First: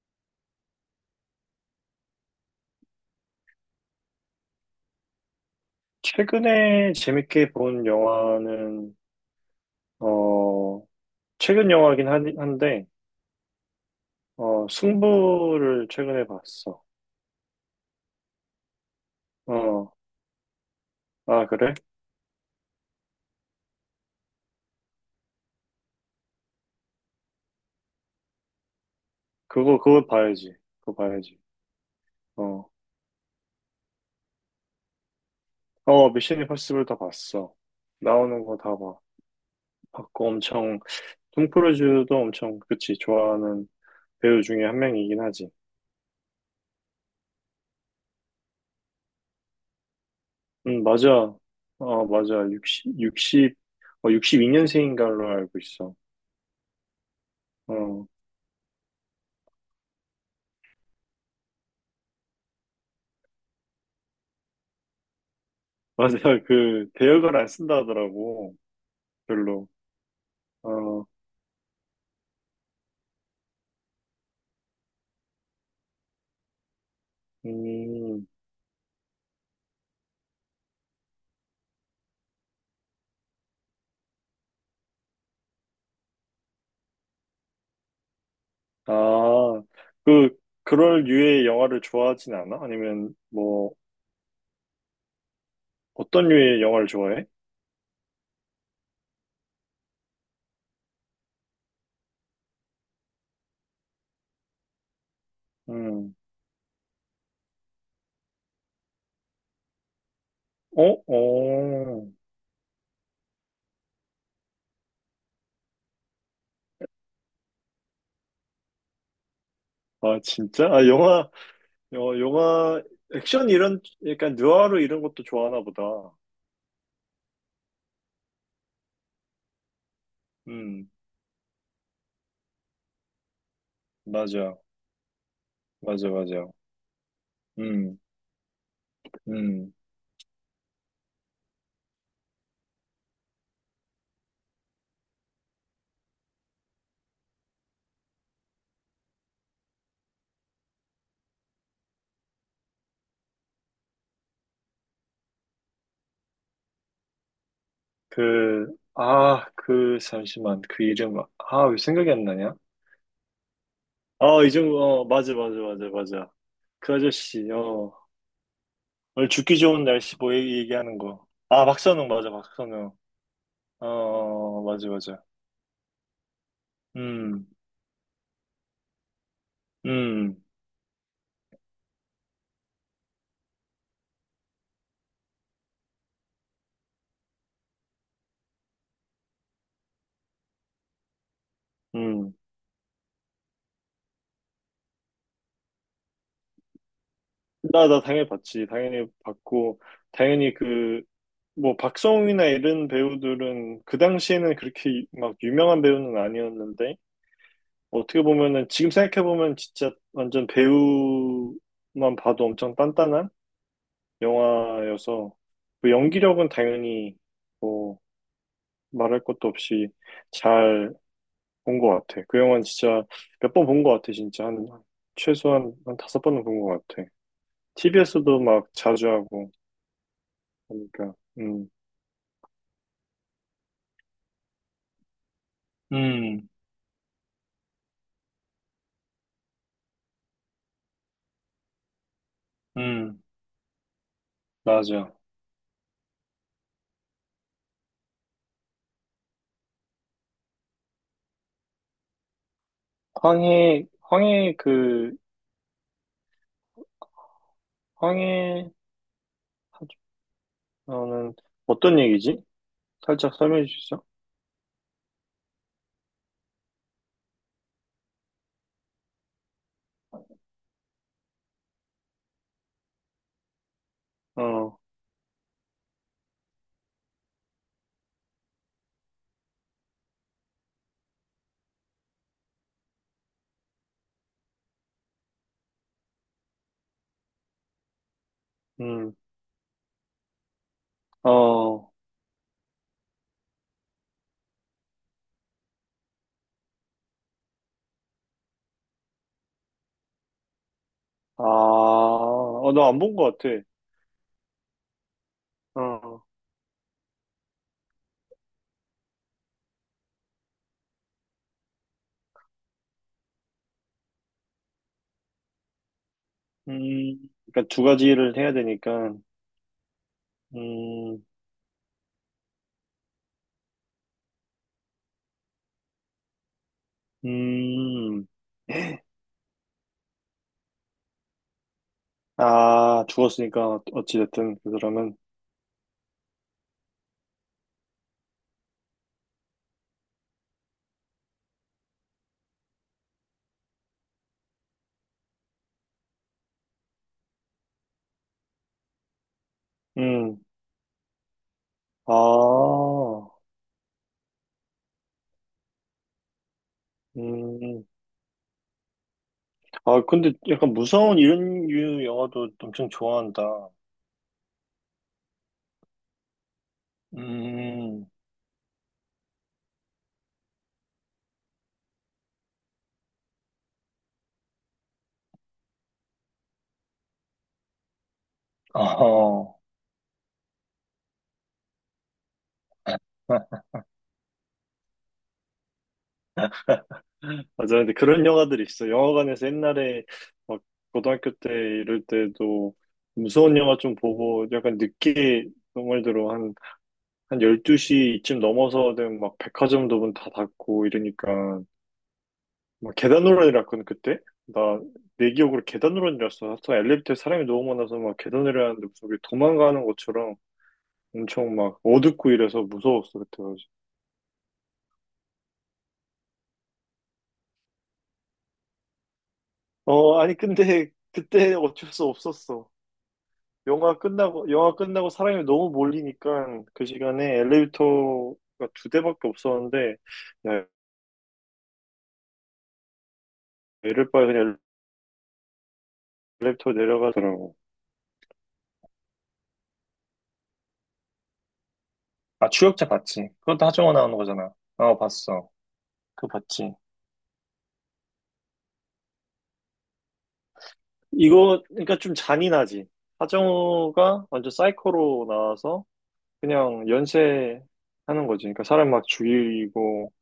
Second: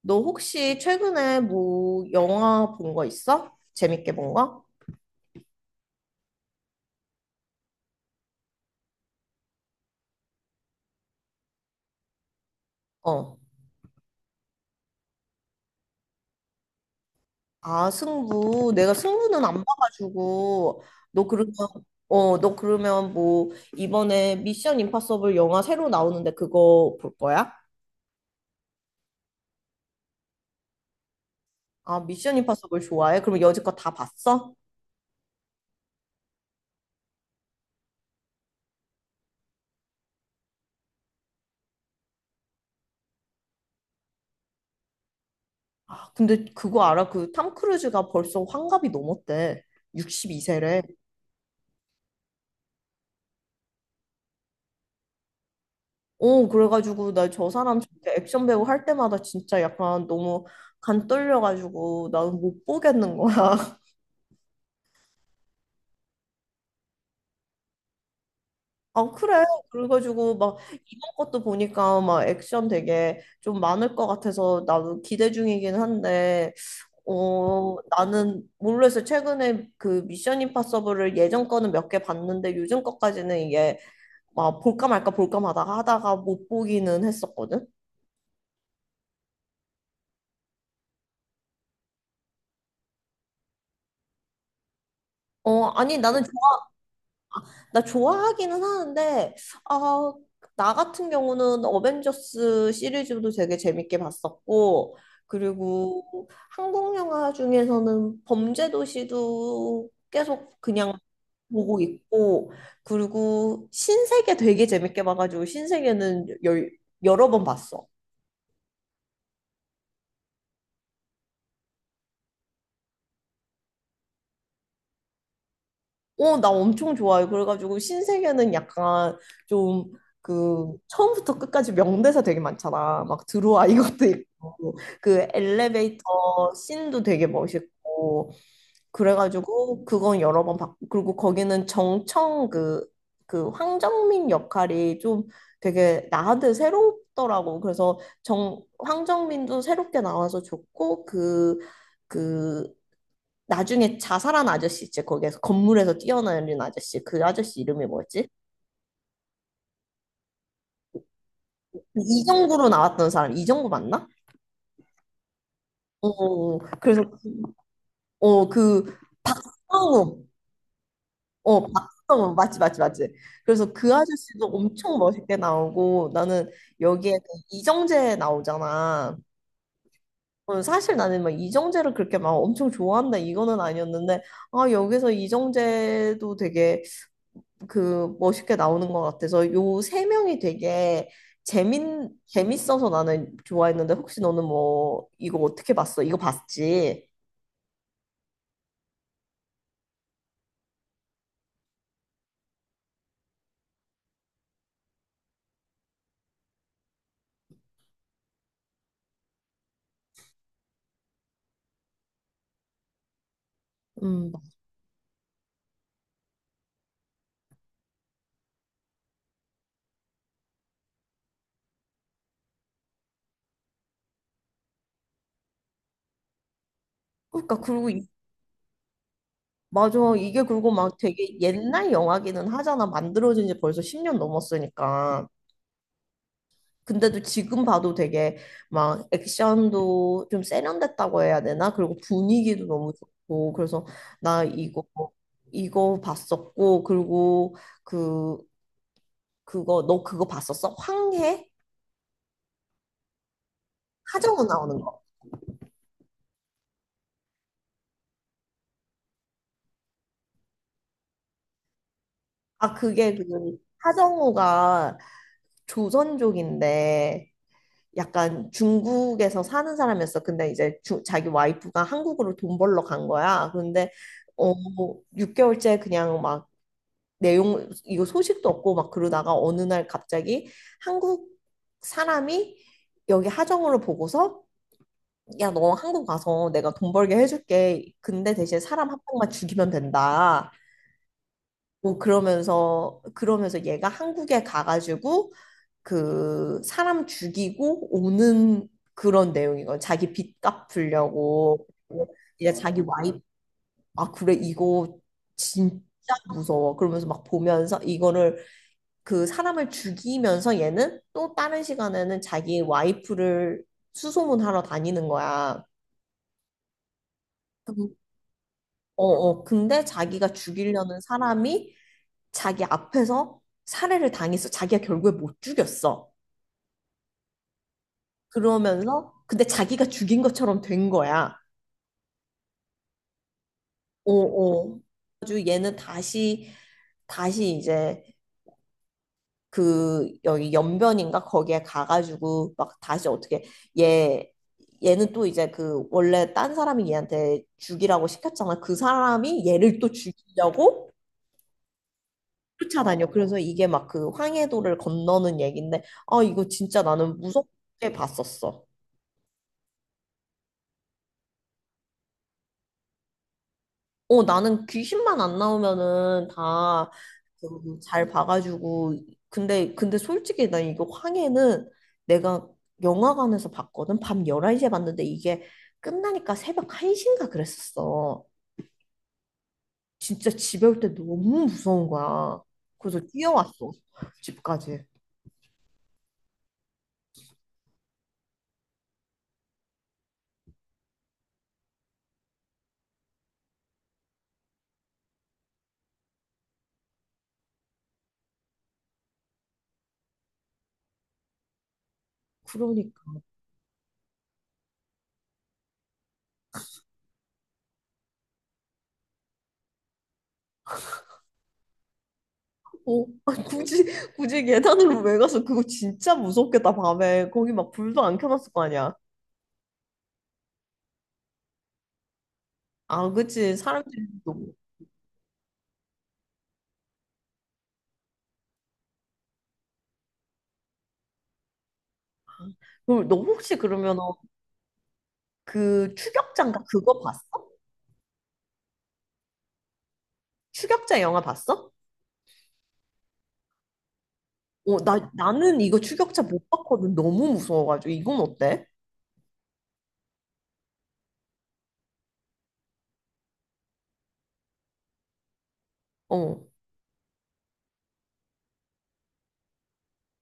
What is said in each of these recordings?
너 혹시 최근에 뭐 영화 본 거 있어? 재밌게 본 거? 최근에 재밌게 본 영화는, 어, 최근 영화긴 한데, 어. 승부를 최근에 봤어. 아, 승부. 내가 승부는 안 어, 봐가지고 너 아, 그러면 그래? 어, 너 그러면 뭐 이번에 미션 임파서블 영화 새로 나오는데 그거 볼 거야? 그거 봐야지. 그거 봐야지. 아, 미션 어, 임파서블 좋아해? 그럼 여지껏 다 봤어? 어, 미션 임파서블 다 봤어. 나오는 거 다 봐. 봤고 엄청, 톰 크루즈도 엄청, 그치, 좋아하는 배우 중에 한 명이긴 하지. 아, 근데 그거 알아? 그 탐 크루즈가 벌써 환갑이 넘었대. 62세래. 응, 맞아. 어, 맞아. 62년생인 걸로 알고 있어. 어, 그래가지고 나 저 사람 어, 진짜 액션 배우 할 때마다 진짜 약간 너무 간 떨려가지고 나는 못 보겠는 거야. 맞아요. 그 대역을 안 쓴다 하더라고. 아, 그래. 별로. 그래가지고 막 어, 이번 것도 보니까 막 액션 되게 좀 많을 것 같아서 나도 기대 중이긴 한데, 어, 음, 나는 모르겠어. 최근에 그 미션 임파서블을 예전 거는 몇 개 봤는데 요즘 거까지는 이게 막 볼까 말까 볼까 마다 하다가 못 보기는 했었거든. 아, 그 그럴 류의 영화를 좋아하진 않아? 아니면 뭐 어, 아니 나는 어떤 류의 영화를 좋아해? 나 좋아하기는 하는데, 아, 나 같은 경우는 어벤져스 시리즈도 되게 재밌게 봤었고, 음, 그리고 한국 영화 중에서는 범죄도시도 계속 그냥 어, 보고 어, 있고, 그리고 신세계 되게 재밌게 봐가지고, 신세계는 여러 번 봤어. 아 진짜? 영화 액션 이런 약간 느와르 이런 것도 좋아하나 보다. 어, 나 엄청 좋아요. 그래가지고 신세계는 약간 좀 그 음, 처음부터 끝까지 명대사 되게 많잖아. 막 들어와 이것도 맞아, 있고 그 엘리베이터 맞아, 맞아. 씬도 되게 음, 멋있고 음, 그래가지고 그건 여러 번 봤고 그리고 거기는 정청 그 황정민 역할이 좀 되게 나한테 새롭더라고. 그래서 정 황정민도 새롭게 나와서 좋고 그그 나중에 자살한 아저씨 있지 거기에서 건물에서 뛰어내린 아저씨 그 아저씨 이름이 뭐였지? 그, 아, 그 잠시만 그 이름, 아, 왜 생각이 안 나냐? 이정구로 나왔던 사람 이정구 맞나? 아, 이정구, 어, 맞아, 맞아, 맞아, 어 맞아. 어, 그 그래서 아저씨, 어그 오늘 죽기 좋은 날씨 성우 뭐 얘기하는 거. 어 아, 박선웅, 맞아, 박성우 맞지 맞지 박선웅. 맞지. 그래서 어, 어, 그 아저씨도 어, 맞아, 엄청 맞아. 멋있게 나오고 나는 여기에 그 음, 이정재 나오잖아. 음, 어, 사실 나는 막 이정재를 그렇게 막 엄청 좋아한다 이거는 아니었는데 아 여기서 이정재도 되게 그 멋있게 나오는 것 같아서 요 세 명이 되게 재민 음. 재밌어서 나는 좋아했는데 혹시 너는 뭐 이거 어떻게 봤어? 이거 봤지? 나 당연히 봤지. 당연히 봤고, 당연히 그, 뭐, 박성웅이나 이런 배우들은 그 당시에는 그렇게 막 유명한 배우는 아니었는데, 어떻게 보면은, 지금 생각해보면 진짜 완전 배우만 봐도 엄청 단단한? 음, 영화여서 그 연기력은 당연히 뭐 말할 것도 없이 잘 본 것 같아. 그 영화는 진짜 몇 번 본 것 같아. 진짜 한 최소한 한 다섯 번은 본 것 같아. 그러니까 그리고 t 비에 서도 막 자주 하고 맞아. 이게 그리고 막 그러니까 되게 옛날 영화기는 하잖아. 만들어진 지 벌써 10년 넘었으니까 음, 근데도 지금 봐도 되게 막 액션도 좀 세련됐다고 해야 되나. 그리고 분위기도 너무 음, 좋고 그래서 나 이거 맞아. 이거 봤었고 그리고 그 그거 너 그거 봤었어? 황해? 황해 하정우 황해 나오는 거. 그 황해 하는 어떤 얘기지? 아 그게 살짝 설명해 줄 수 있어? 하정우가 조선족인데 약간 중국에서 사는 사람이었어. 근데 이제 자기 와이프가 한국으로 돈 벌러 간 거야. 근데 어 어, 6개월째 그냥 막 내용 이거 소식도 없고 막 그러다가 어느 날 갑자기 한국 사람이 여기 하정우를 보고서 야, 너 한국 가서 내가 돈 벌게 해줄게. 근데 대신 사람 한 음, 명만 죽이면 된다. 어, 뭐 그러면서 얘가 한국에 가가지고 그 사람 죽이고 오는 그런 내용이거든. 자기 빚 아, 갚으려고 이제 어, 자기 나 안 본 와이프. 것 같아. 아 그래 이거 진짜 어. 무서워. 그러면서 막 보면서 이거를 그 사람을 죽이면서 얘는 또 다른 시간에는 자기 와이프를 수소문하러 다니는 거야. 음, 그러니까 두 그- 가지를 해야 어, 되니까, 어. 근데 자기가 죽이려는 음, 사람이 자기 앞에서 살해를 당했어. 자기가 결국에 못 죽였어. 음, 그러면서 근데 자기가 죽인 것처럼 된 거야. 아, 죽었으니까 어찌됐든, 그 오오. 사람은, 다시 이제 그 여기 연변인가 거기에 가가지고 막 다시 어떻게 얘 얘는 또 이제 그 원래 딴 사람이 얘한테 죽이라고 시켰잖아. 그 사람이 얘를 또 음, 죽이려고 아, 쫓아다녀. 그래서 이게 막 그 황해도를 건너는 얘긴데 아 이거 진짜 나는 음, 무섭게 봤었어. 아, 근데 약간 무서운 이런 류 영화도 엄청 좋아한다. 어, 나는 귀신만 안 나오면은 다 음, 잘 봐가지고. 근데 솔직히 나 이거 황해는 내가 영화관에서 봤거든. 밤 11시에 봤는데 이게 끝나니까 새벽 1시인가 그랬었어. 어, 진짜 집에 올 때 너무 무서운 거야. 그래서 뛰어왔어. 집까지. 맞아. 근데 그런 영화들이 있어. 영화관에서 옛날에 막 고등학교 때 이럴 때도 무서운 영화 좀 보고 약간 늦게 정말 들어 한 12시쯤 넘어서는 막 백화점도 문 다 닫고 이러니까 막 그러니까. 계단 노란이라 했거든 그때. 나 내 기억으로 계단 노란이었어. 하여튼 엘리베이터에 사람이 너무 많아서 막 계단 내려가는데 무슨 우리 도망가는 것처럼 엄청 막 어둡고 이래서 어, 무서웠어 아, 그때 가지고. 굳이, 굳이 계단으로 왜 가서. 그거 진짜 무섭겠다, 밤에. 거기 막 불도 안 켜놨을 거 아니야. 어, 아니 근데 그때 어쩔 수 없었어. 아, 그치. 영화 사람들이 끝나고 너무. 영화 끝나고 사람이 너무 몰리니까 그 시간에 엘리베이터가 두 대밖에 없었는데 야 그럼 너 혹시 그러면 이럴 바에 그냥 그 추격자인가 엘리베이터 그거 봤어? 내려가더라고. 추격자 영화 봤어? 아, 추격자 봤지. 그것도 하정우 나오는 거잖아. 어, 어, 나 봤어. 나는 이거 추격자 그거 못 봤지. 봤거든. 너무 무서워가지고 이건 어때? 이거, 그러니까 좀 잔인하지. 하정우가 완전 사이코로 나와서 어. 그냥 연쇄하는 거지. 그러니까 사람 막 죽이고,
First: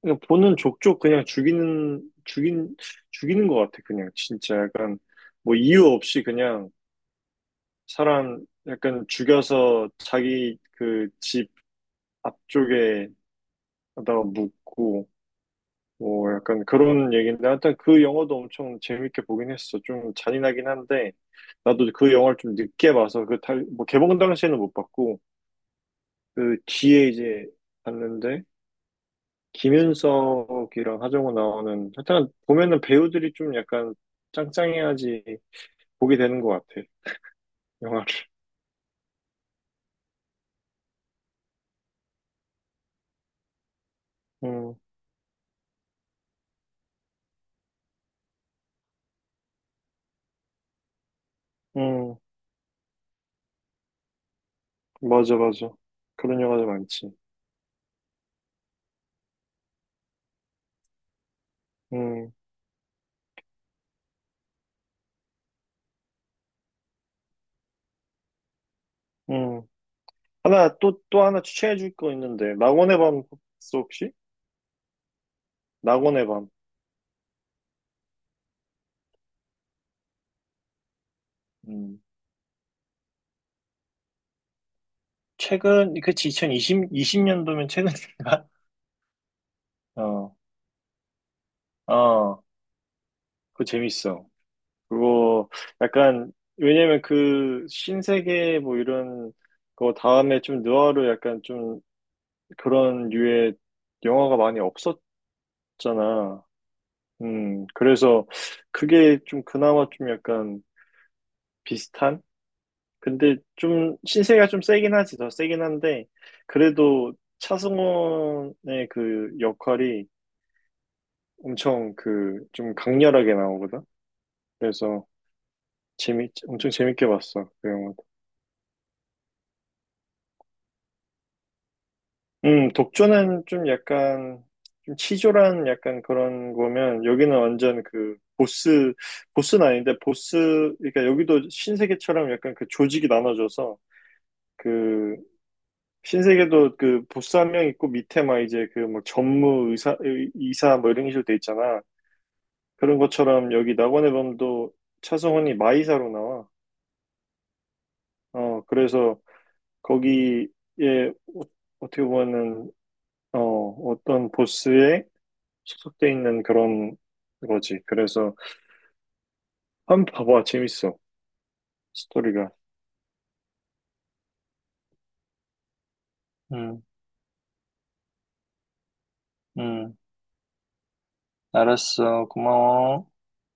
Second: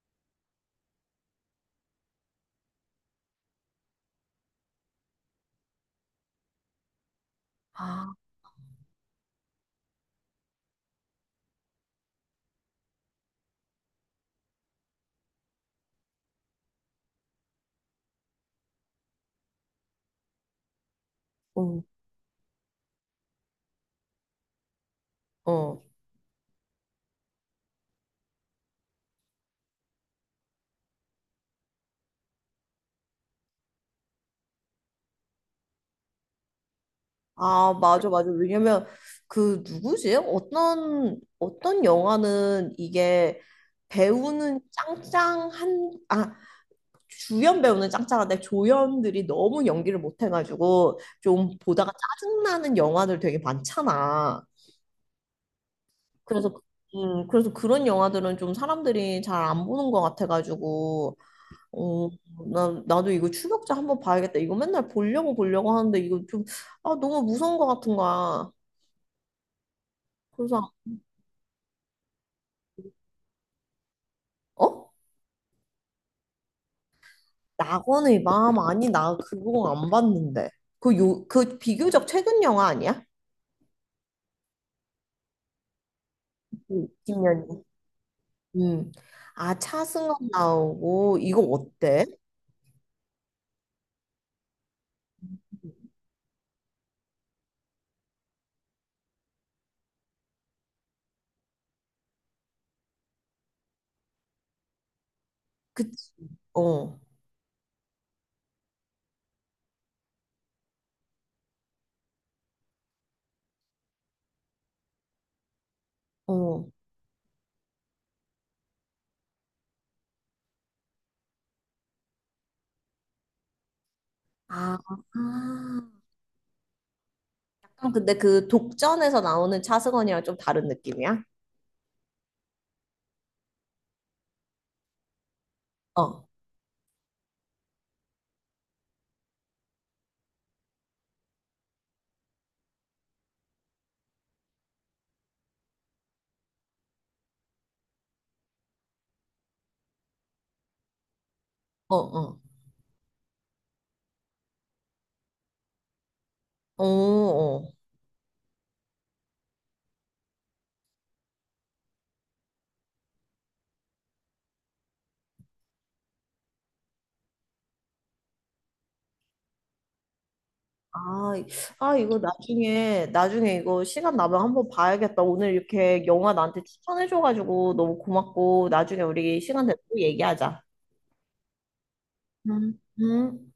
그냥 보는 족족 그냥 죽이는 것 같아. 그냥 진짜 약간 뭐 이유 없이 그냥 아, 사람 약간 죽여서 자기 그 집 앞쪽에다가 묻고, 뭐 약간 그런 얘기인데 하여튼 그 영화도 엄청 재밌게 보긴 했어. 좀 잔인하긴 한데 어, 나도 그 영화를 좀 늦게 봐서 그 달, 뭐 개봉 당시에는 못 봤고 어. 그 뒤에 이제 봤는데 김윤석이랑 하정우 나오는 하여튼 보면은 배우들이 좀 약간 짱짱해야지 보게 되는 것 같아. 아, 영화를. 맞아, 맞아. 왜냐면 그 누구지? 어떤 영화는 이게 배우는 음, 짱짱한 아 주연 배우는 짱짱한데 조연들이 너무 연기를 못해가지고 좀 보다가 음, 짜증나는 영화들 되게 많잖아. 맞아, 맞아. 그런 그래서 영화들 많지. 그래서 그런 영화들은 좀 사람들이 잘 안 보는 것 같아가지고. 어, 음, 나도 이거 추격자 한번 봐야겠다. 이거 맨날 보려고 보려고 하는데 이거 좀 아, 너무 무서운 것 같은 거야. 음. 그래서 하나, 또, 또 하나 추천해 줄 거 있는데, 낙원의 밤 봤어, 혹시? 어? 낙원의 밤. 낙원의 마음? 아니 나 그거 안 봤는데. 그 요 그 음. 비교적 최근 영화 아니야? 최근, 그치, 2020 년도 20년이. 면 최근인가? 음. 아, 차승원 어, 나오고 이거 어때? 어, 그거 재밌어. 그거 약간, 왜냐면 그 신세계 뭐 이런 거 다음에 좀 느와르 약간 좀 그런 류의 영화가 많이 없었잖아. 그치. 어. 그래서 그게 좀 그나마 좀 약간 비슷한? 근데 좀 신세계가 좀 세긴 하지, 더 세긴 한데, 어. 그래도 차승원의 그 역할이 엄청 그 좀 강렬하게 나오거든. 아. 그래서 아. 재미 엄청 재밌게 봤어 그 아, 영화도. 근데 그 독전에서 나오는 차승원이랑 좀 다른 느낌이야? 독조는 좀 약간 좀 치졸한 어, 약간 어, 그런 거면 여기는 완전 그 보스 보스는 아닌데 보스 그러니까 여기도 신세계처럼 약간 그 조직이 나눠져서 그 신세계도 그 보스 한 명 있고 밑에 막 이제 그 막 전무 이사 뭐 이런 식으로 돼 있잖아. 어. 그런 것처럼 여기 낙원의 범도 차성원이 마이사로 나와. 어, 어. 그래서 거기에 어- 어떻게 보면은 어, 어떤 보스에 소속돼 있는 그런 거지. 그래서 한번 봐봐. 재밌어. 아, 아, 이거 스토리가. 나중에, 나중에 이거 시간 나면 한번 봐야겠다. 오늘 이렇게 영화 나한테 응, 추천해줘가지고 너무 고맙고, 나중에 우리 시간 되면 응. 또 얘기하자. 알았어. 음. 고마워. 음.